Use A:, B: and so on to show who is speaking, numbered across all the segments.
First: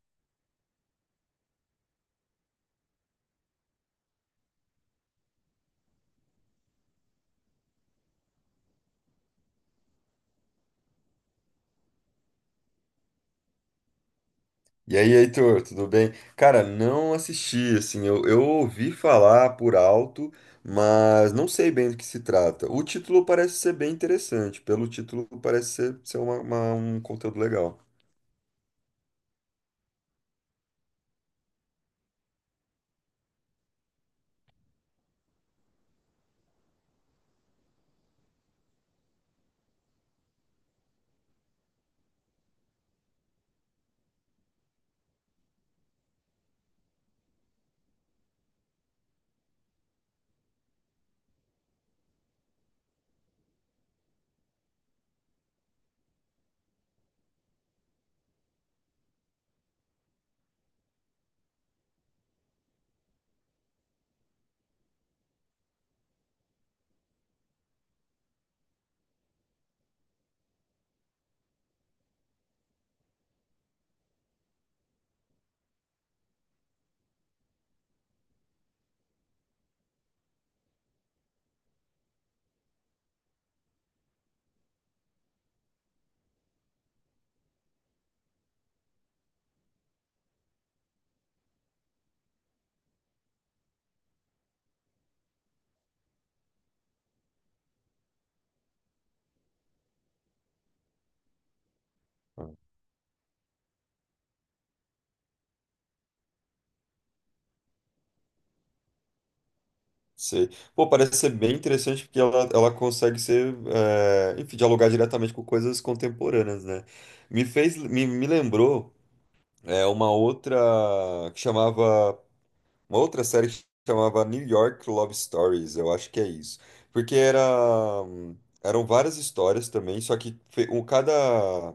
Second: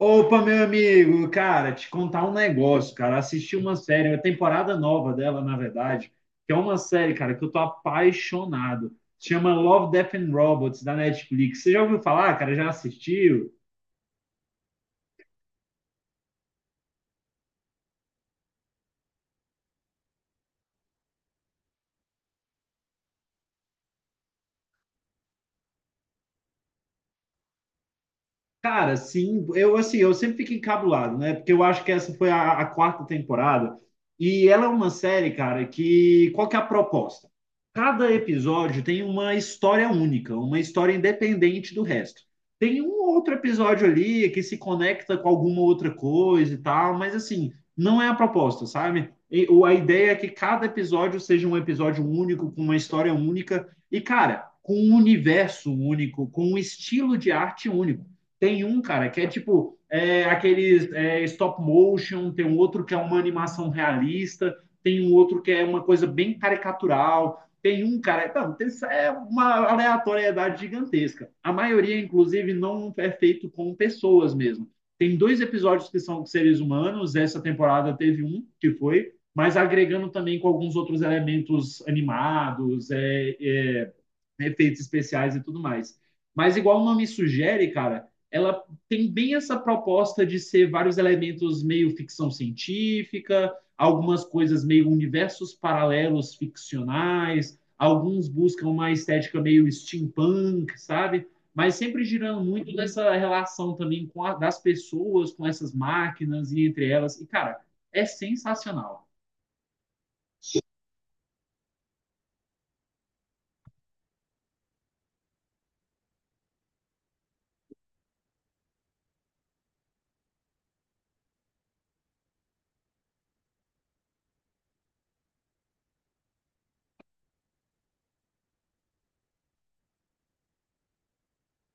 A: Opa, meu amigo, cara, te contar um negócio, cara. Assisti uma série, uma temporada nova dela, na verdade, que é uma série, cara, que eu tô apaixonado. Chama Love, Death and Robots, da Netflix. Você já ouviu falar, cara? Já assistiu?
B: E aí, Heitor, tudo bem? Cara, não assisti, assim, eu ouvi falar por alto, mas não sei bem do que se trata. O título parece ser bem interessante, pelo título parece ser um conteúdo legal.
A: Cara, sim, eu assim, eu sempre fico encabulado, né? Porque eu acho que essa foi a quarta temporada e ela é uma série, cara, que qual que é a proposta? Cada episódio tem uma história única, uma história independente do resto. Tem um outro episódio ali que se conecta com alguma outra coisa e tal, mas assim, não é a proposta, sabe? E, a ideia é que cada episódio seja um episódio único, com uma história única e, cara, com um universo único, com um estilo de arte único. Tem um, cara, que é tipo aqueles stop motion, tem um outro que é uma animação realista, tem um outro que é uma coisa bem caricatural, tem um, cara. Não, tem, é uma aleatoriedade gigantesca. A maioria, inclusive, não é feito com pessoas mesmo. Tem dois episódios que são seres humanos, essa temporada teve um que foi, mas agregando também com alguns outros elementos animados, efeitos especiais e tudo mais. Mas, igual o nome sugere, cara, ela tem bem essa proposta de ser vários elementos meio ficção científica, algumas coisas meio universos paralelos ficcionais, alguns buscam uma estética meio steampunk, sabe? Mas sempre girando
B: Ah.
A: muito dessa relação também com das pessoas, com essas máquinas e entre elas. E, cara, é sensacional.
B: Sei. Pô, parece ser bem interessante porque ela consegue ser, é, enfim, dialogar diretamente com coisas contemporâneas, né? Me lembrou, é, que chamava uma outra série que chamava New York Love Stories, eu acho que é isso. Porque era, eram várias histórias também, só que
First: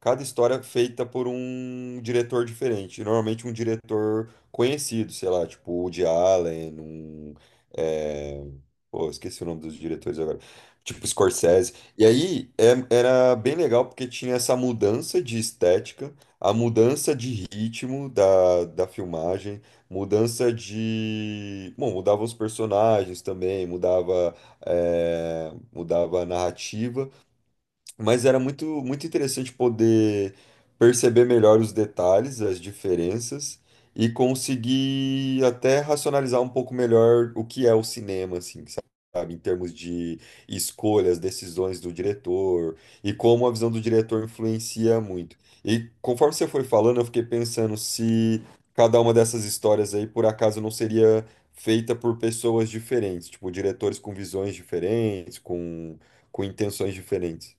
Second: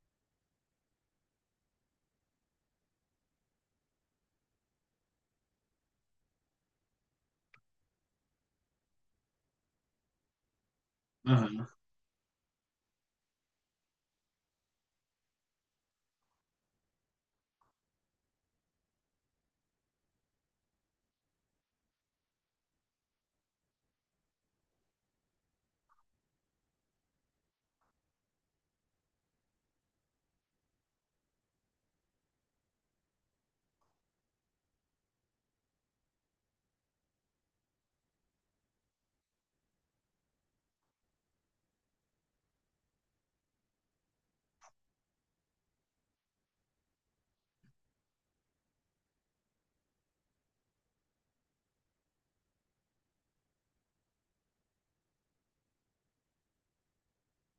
B: cada história é feita por um diretor diferente. Normalmente um diretor conhecido, sei lá, tipo o Woody Allen, um. é, Pô, esqueci o nome dos diretores agora. Tipo
A: Aham.
B: Scorsese. E aí era bem legal porque tinha essa mudança de estética, a mudança de ritmo da filmagem, mudança de. Bom, mudava os personagens também, mudava, é, mudava a narrativa. Mas era muito, muito interessante poder perceber melhor os detalhes, as diferenças e conseguir até racionalizar um pouco melhor o que é o cinema, assim, sabe? Em termos de escolhas, decisões do diretor e como a visão do diretor influencia muito. E conforme você foi falando, eu fiquei pensando se cada uma dessas histórias aí por acaso não seria feita por pessoas diferentes, tipo diretores com visões diferentes, com intenções diferentes.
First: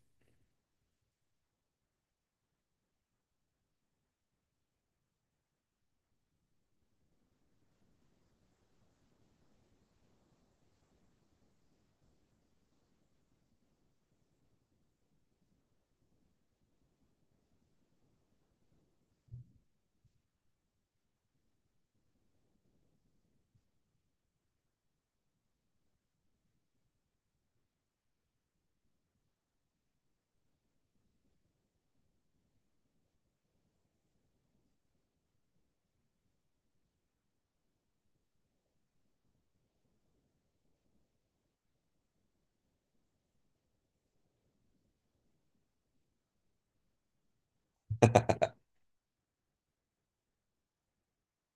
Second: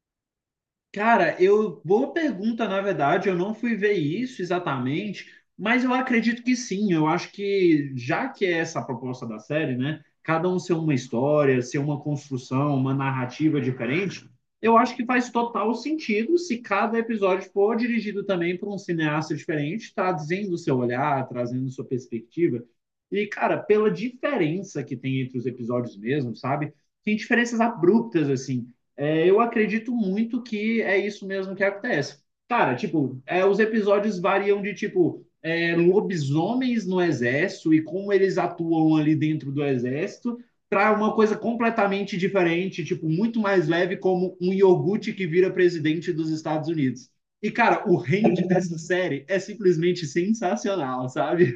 A: Cara, eu boa pergunta, na verdade, eu não fui ver isso exatamente, mas eu acredito que sim. Eu acho que já que é essa a proposta da série, né? Cada um ser uma história, ser uma construção, uma narrativa diferente, eu acho que faz total sentido se cada episódio for dirigido também por um cineasta diferente, trazendo o seu olhar, trazendo sua perspectiva. E, cara, pela diferença que tem entre os episódios mesmo, sabe? Tem diferenças abruptas assim. É, eu acredito muito que é isso mesmo que acontece. Cara, tipo, é, os episódios variam de, tipo, é, lobisomens no exército e como eles atuam ali dentro do exército, para uma coisa completamente diferente, tipo, muito mais leve, como um iogurte que vira presidente dos Estados Unidos. E, cara, o range dessa série é simplesmente sensacional, sabe?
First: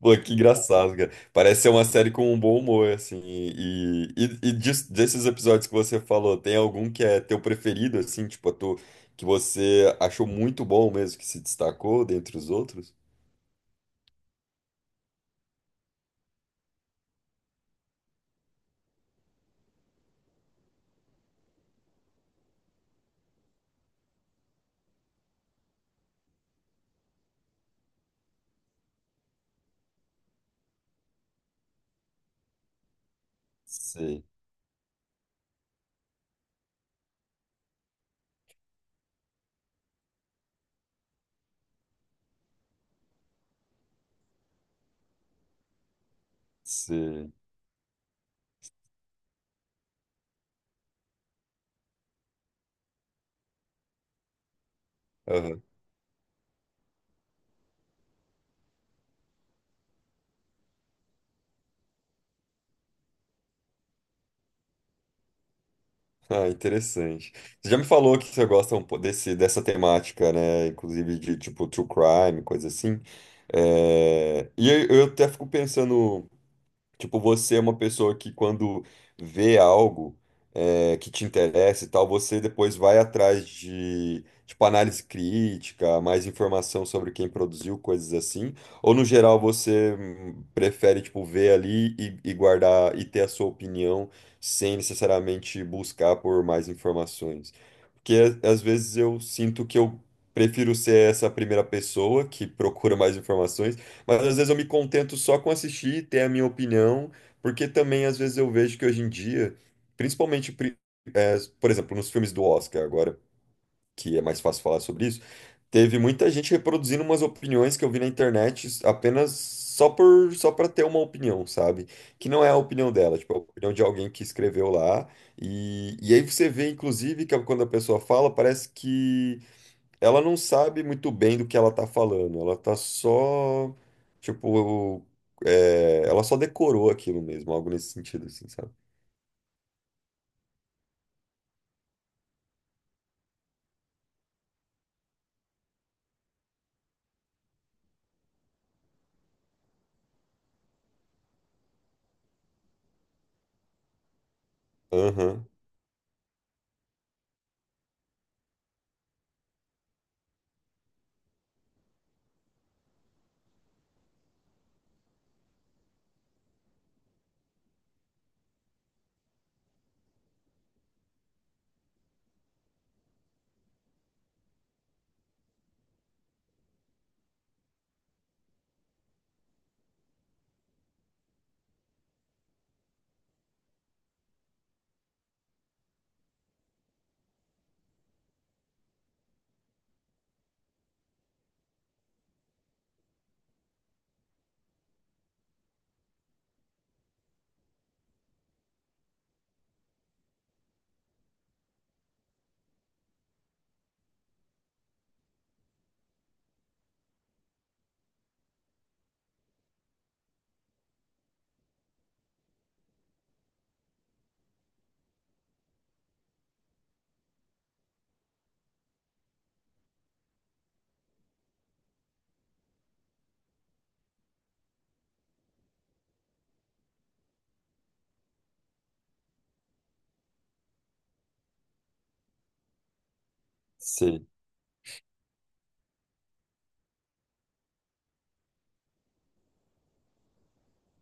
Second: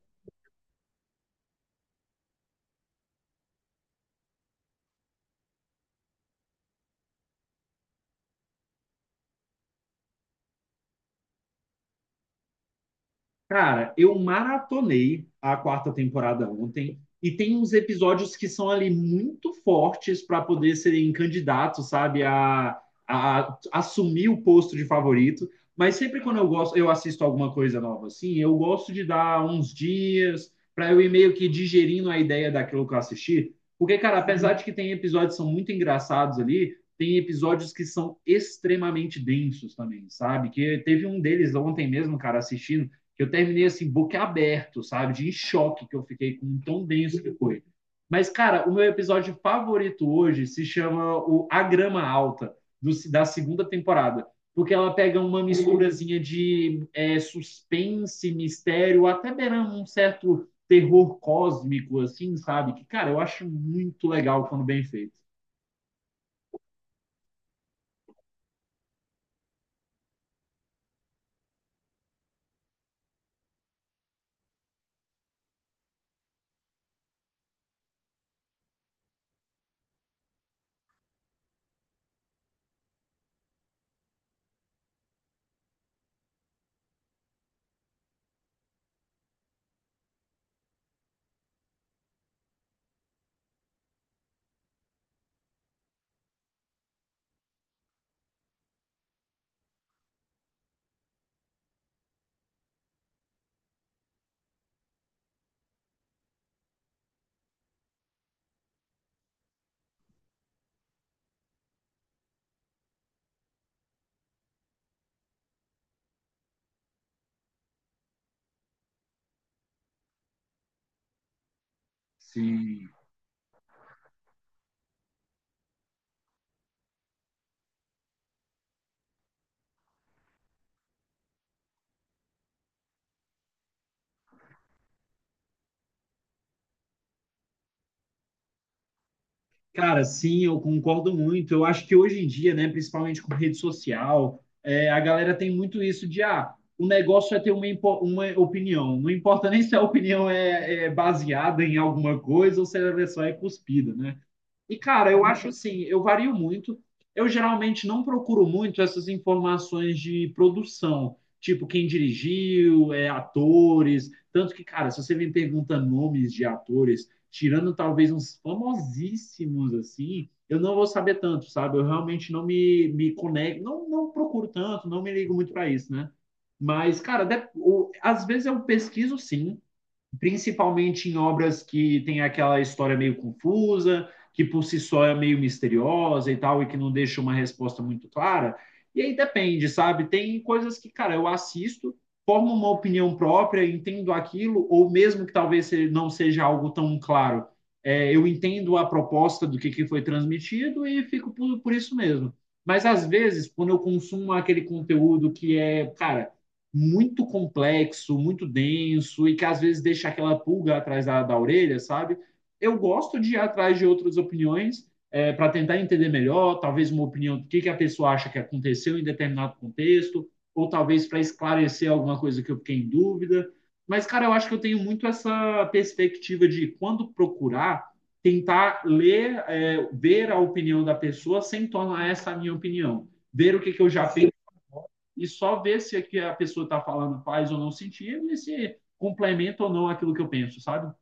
B: Pô, que engraçado, cara. Parece ser uma série com um bom humor, assim. E desses episódios que você falou, tem algum que é teu preferido, assim, que você achou muito bom mesmo, que se destacou dentre os outros?
A: Cara, eu maratonei a quarta temporada ontem e tem uns episódios que são ali muito fortes para poder serem candidatos, sabe, a assumir o posto de favorito. Mas sempre quando eu gosto, eu assisto alguma coisa nova assim, eu gosto de dar uns dias para eu ir meio que digerindo a ideia daquilo que eu assisti. Porque, cara,
B: Sei,
A: apesar de que tem episódios que são muito engraçados ali, tem episódios que são extremamente densos também, sabe? Que teve um deles ontem mesmo, cara, assistindo que eu terminei assim, boca aberto, sabe? De em choque que eu fiquei com um tão denso que
B: sei.
A: foi. Mas, cara, o meu episódio favorito hoje se chama o A Grama Alta, do, da segunda temporada. Porque ela pega uma
B: Aham.
A: misturazinha de é, suspense, mistério, até beirando um certo terror cósmico, assim, sabe? Que, cara, eu acho muito legal quando bem feito.
B: Ah, interessante. Você já me falou que você gosta desse, dessa temática, né? Inclusive de, tipo, true crime, coisa assim. É. E eu até fico pensando. Tipo, você é uma pessoa que quando vê algo que te interessa e tal, você depois vai atrás de, tipo, análise crítica, mais informação sobre quem produziu, coisas assim. Ou no geral você prefere, tipo, ver ali e guardar e ter a sua opinião sem necessariamente buscar por mais informações. Porque às vezes eu sinto que eu prefiro ser essa primeira pessoa que procura mais informações, mas às vezes eu me contento só com assistir e ter a minha opinião, porque também às vezes eu vejo que hoje em dia, principalmente, pri- é, por exemplo, nos filmes do Oscar agora, que é mais fácil falar sobre isso, teve muita gente reproduzindo umas opiniões que eu vi na internet, apenas, só por, só para ter uma opinião, sabe? Que não é a
A: Sim.
B: opinião dela, tipo, é a opinião de alguém que escreveu lá. E aí você vê, inclusive, que é quando a pessoa fala, parece que ela não sabe muito bem do que ela tá falando, ela tá só, tipo, é, ela só decorou aquilo mesmo, algo nesse sentido, assim, sabe?
A: Cara, sim, eu concordo muito. Eu acho que hoje em dia, né, principalmente com rede social, é, a galera tem muito isso de, ah, o negócio é ter uma, uma opinião. Não importa nem se a opinião é, é baseada em alguma coisa ou se ela é só é cuspida, né? E, cara, eu
B: Aham,
A: acho assim, eu vario muito. Eu geralmente não procuro muito essas informações de produção, tipo quem dirigiu, é, atores. Tanto que, cara, se você me pergunta nomes de atores, tirando talvez uns famosíssimos assim, eu não vou saber tanto, sabe? Eu realmente não me, me conecto, não, não procuro tanto, não me ligo muito para isso, né? Mas, cara, às vezes eu pesquiso sim, principalmente em obras que tem aquela história meio confusa, que por si só é meio misteriosa e tal, e que não deixa uma resposta muito clara. E aí depende, sabe? Tem coisas que, cara, eu assisto, formo uma opinião própria, entendo aquilo, ou mesmo que talvez não seja algo tão claro, é, eu entendo a proposta do que foi transmitido e fico por isso mesmo. Mas às vezes, quando eu consumo aquele conteúdo que é, cara muito complexo, muito denso e que às vezes deixa aquela pulga atrás da orelha, sabe? Eu gosto de ir atrás de outras opiniões é, para tentar entender melhor, talvez uma opinião do que a pessoa acha que aconteceu em determinado contexto, ou talvez para esclarecer alguma coisa que eu fiquei em dúvida. Mas, cara, eu acho que eu tenho muito essa perspectiva de quando procurar, tentar ler, é, ver a opinião da pessoa sem tornar essa a minha opinião. Ver o que, que eu já
B: sim.
A: penso e só ver se o que a pessoa está falando faz ou não sentido e se complementa ou não aquilo que eu penso, sabe?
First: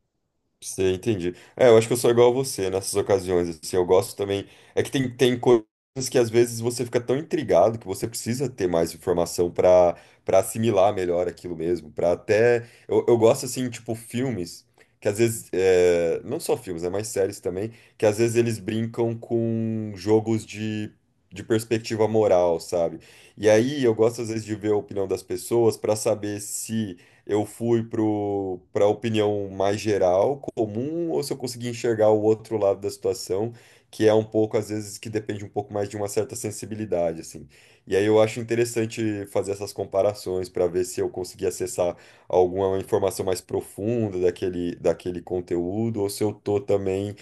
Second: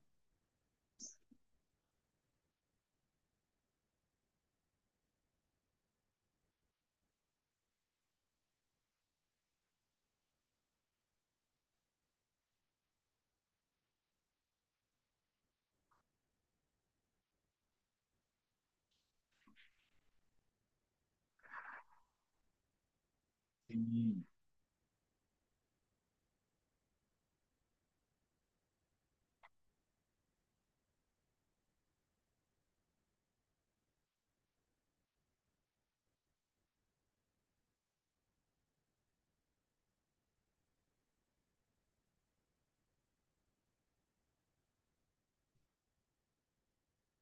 B: Sei, entendi. É, eu acho que eu sou igual a você nessas ocasiões, assim, eu gosto também, é que tem coisas que às vezes você fica tão intrigado que você precisa ter mais informação para para assimilar melhor aquilo mesmo, para até, eu gosto, assim, tipo, filmes, que às vezes, é, não só filmes, né, mas séries também, que às vezes eles brincam com jogos de perspectiva moral, sabe? E aí eu gosto,
A: Sim.
B: às vezes, de ver a opinião das pessoas para saber se eu fui para a opinião mais geral, comum, ou se eu consegui enxergar o outro lado da situação, que é um pouco, às vezes, que depende um pouco mais de uma certa sensibilidade, assim. E aí eu acho interessante fazer essas comparações para ver se eu consegui acessar alguma informação mais profunda daquele conteúdo, ou se eu tô também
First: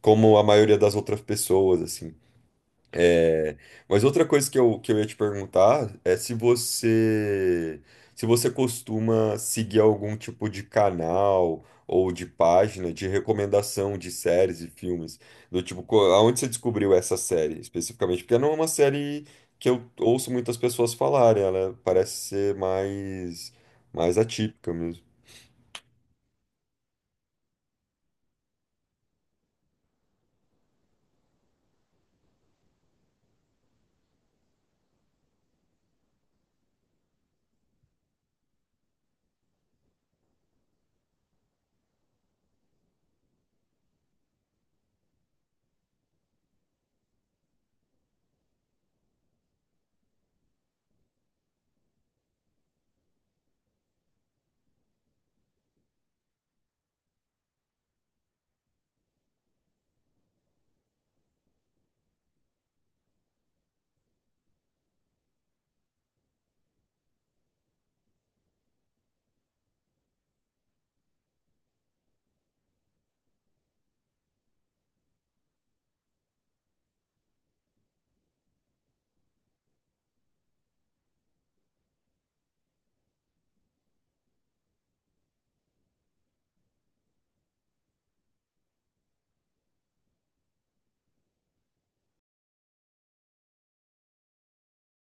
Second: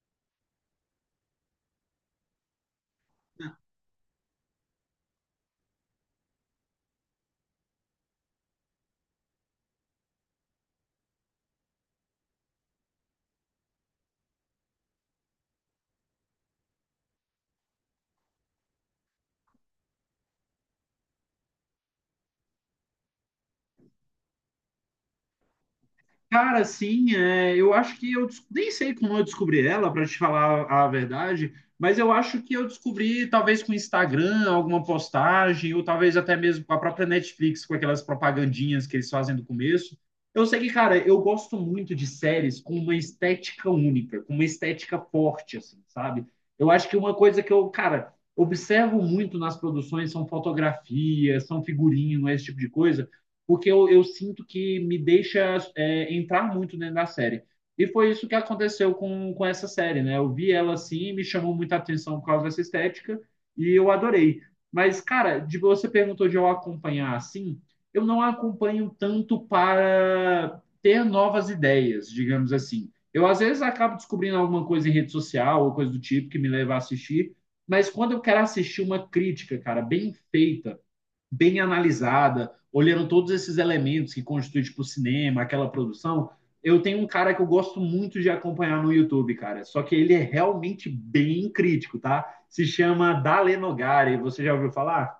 B: como a maioria das outras pessoas, assim. É. Mas outra coisa que eu ia te perguntar é se você se você costuma seguir algum tipo de canal ou de página de recomendação de séries e filmes. Do tipo, aonde você descobriu essa série especificamente? Porque não é uma série que eu ouço muitas pessoas falarem, ela parece ser mais, mais atípica.
A: Cara, assim, é, eu acho que eu nem sei como eu descobri ela, para te falar a verdade, mas eu acho que eu descobri talvez com o Instagram, alguma postagem, ou talvez até mesmo com a própria Netflix, com aquelas propagandinhas que eles fazem do começo. Eu sei que, cara, eu gosto muito de séries com uma estética única, com uma estética forte, assim, sabe? Eu acho que uma coisa que eu, cara, observo muito nas produções são fotografias, são figurino, esse tipo de coisa porque eu sinto que me deixa é, entrar muito dentro da série. E foi isso que aconteceu com essa série, né? Eu vi ela assim, me chamou muita atenção por causa dessa estética e eu adorei. Mas, cara, de, você perguntou de eu acompanhar assim, eu não acompanho tanto para ter novas ideias, digamos assim. Eu, às vezes, acabo descobrindo alguma coisa em rede social ou coisa do tipo que me leva a assistir, mas quando eu quero assistir uma crítica, cara, bem feita, bem analisada, olhando todos esses elementos que constituem tipo, o cinema, aquela produção, eu tenho um cara que eu gosto muito de acompanhar no YouTube, cara. Só que ele é realmente bem crítico, tá? Se chama Dale Nogari. Você já ouviu falar?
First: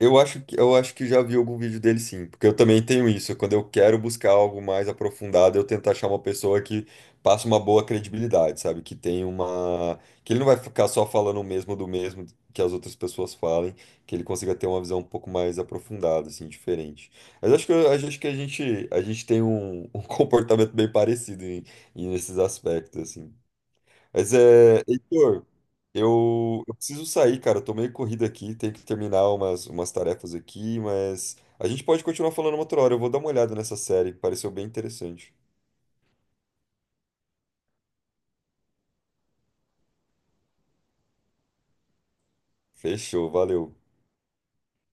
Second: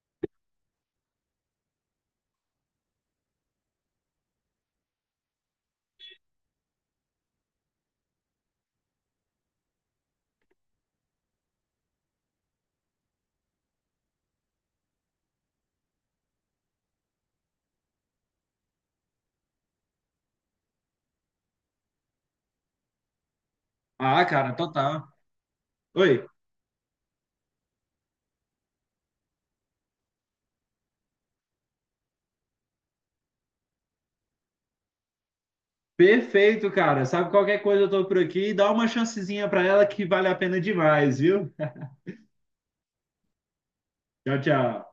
B: Eu acho que já vi algum vídeo dele sim, porque eu também tenho isso. Quando eu quero buscar algo mais aprofundado, eu tento achar uma pessoa que passe uma boa credibilidade, sabe? Que tem uma, que ele não vai ficar só falando o mesmo do mesmo que as outras pessoas falem, que ele consiga ter uma visão um pouco mais aprofundada, assim, diferente. Mas acho que a gente tem um, um comportamento bem parecido em, em nesses aspectos, assim.
A: Ah,
B: Mas
A: cara,
B: é,
A: total.
B: Heitor,
A: Oi.
B: eu preciso sair, cara. Eu tô meio corrido aqui, tenho que terminar umas, umas tarefas aqui, mas a gente pode continuar falando uma outra hora. Eu vou dar uma olhada nessa série, pareceu bem interessante.
A: Perfeito, cara. Sabe qualquer coisa, eu tô por aqui. Dá uma chancezinha pra ela que vale a pena demais, viu?
B: Fechou, valeu.
A: Tchau, tchau.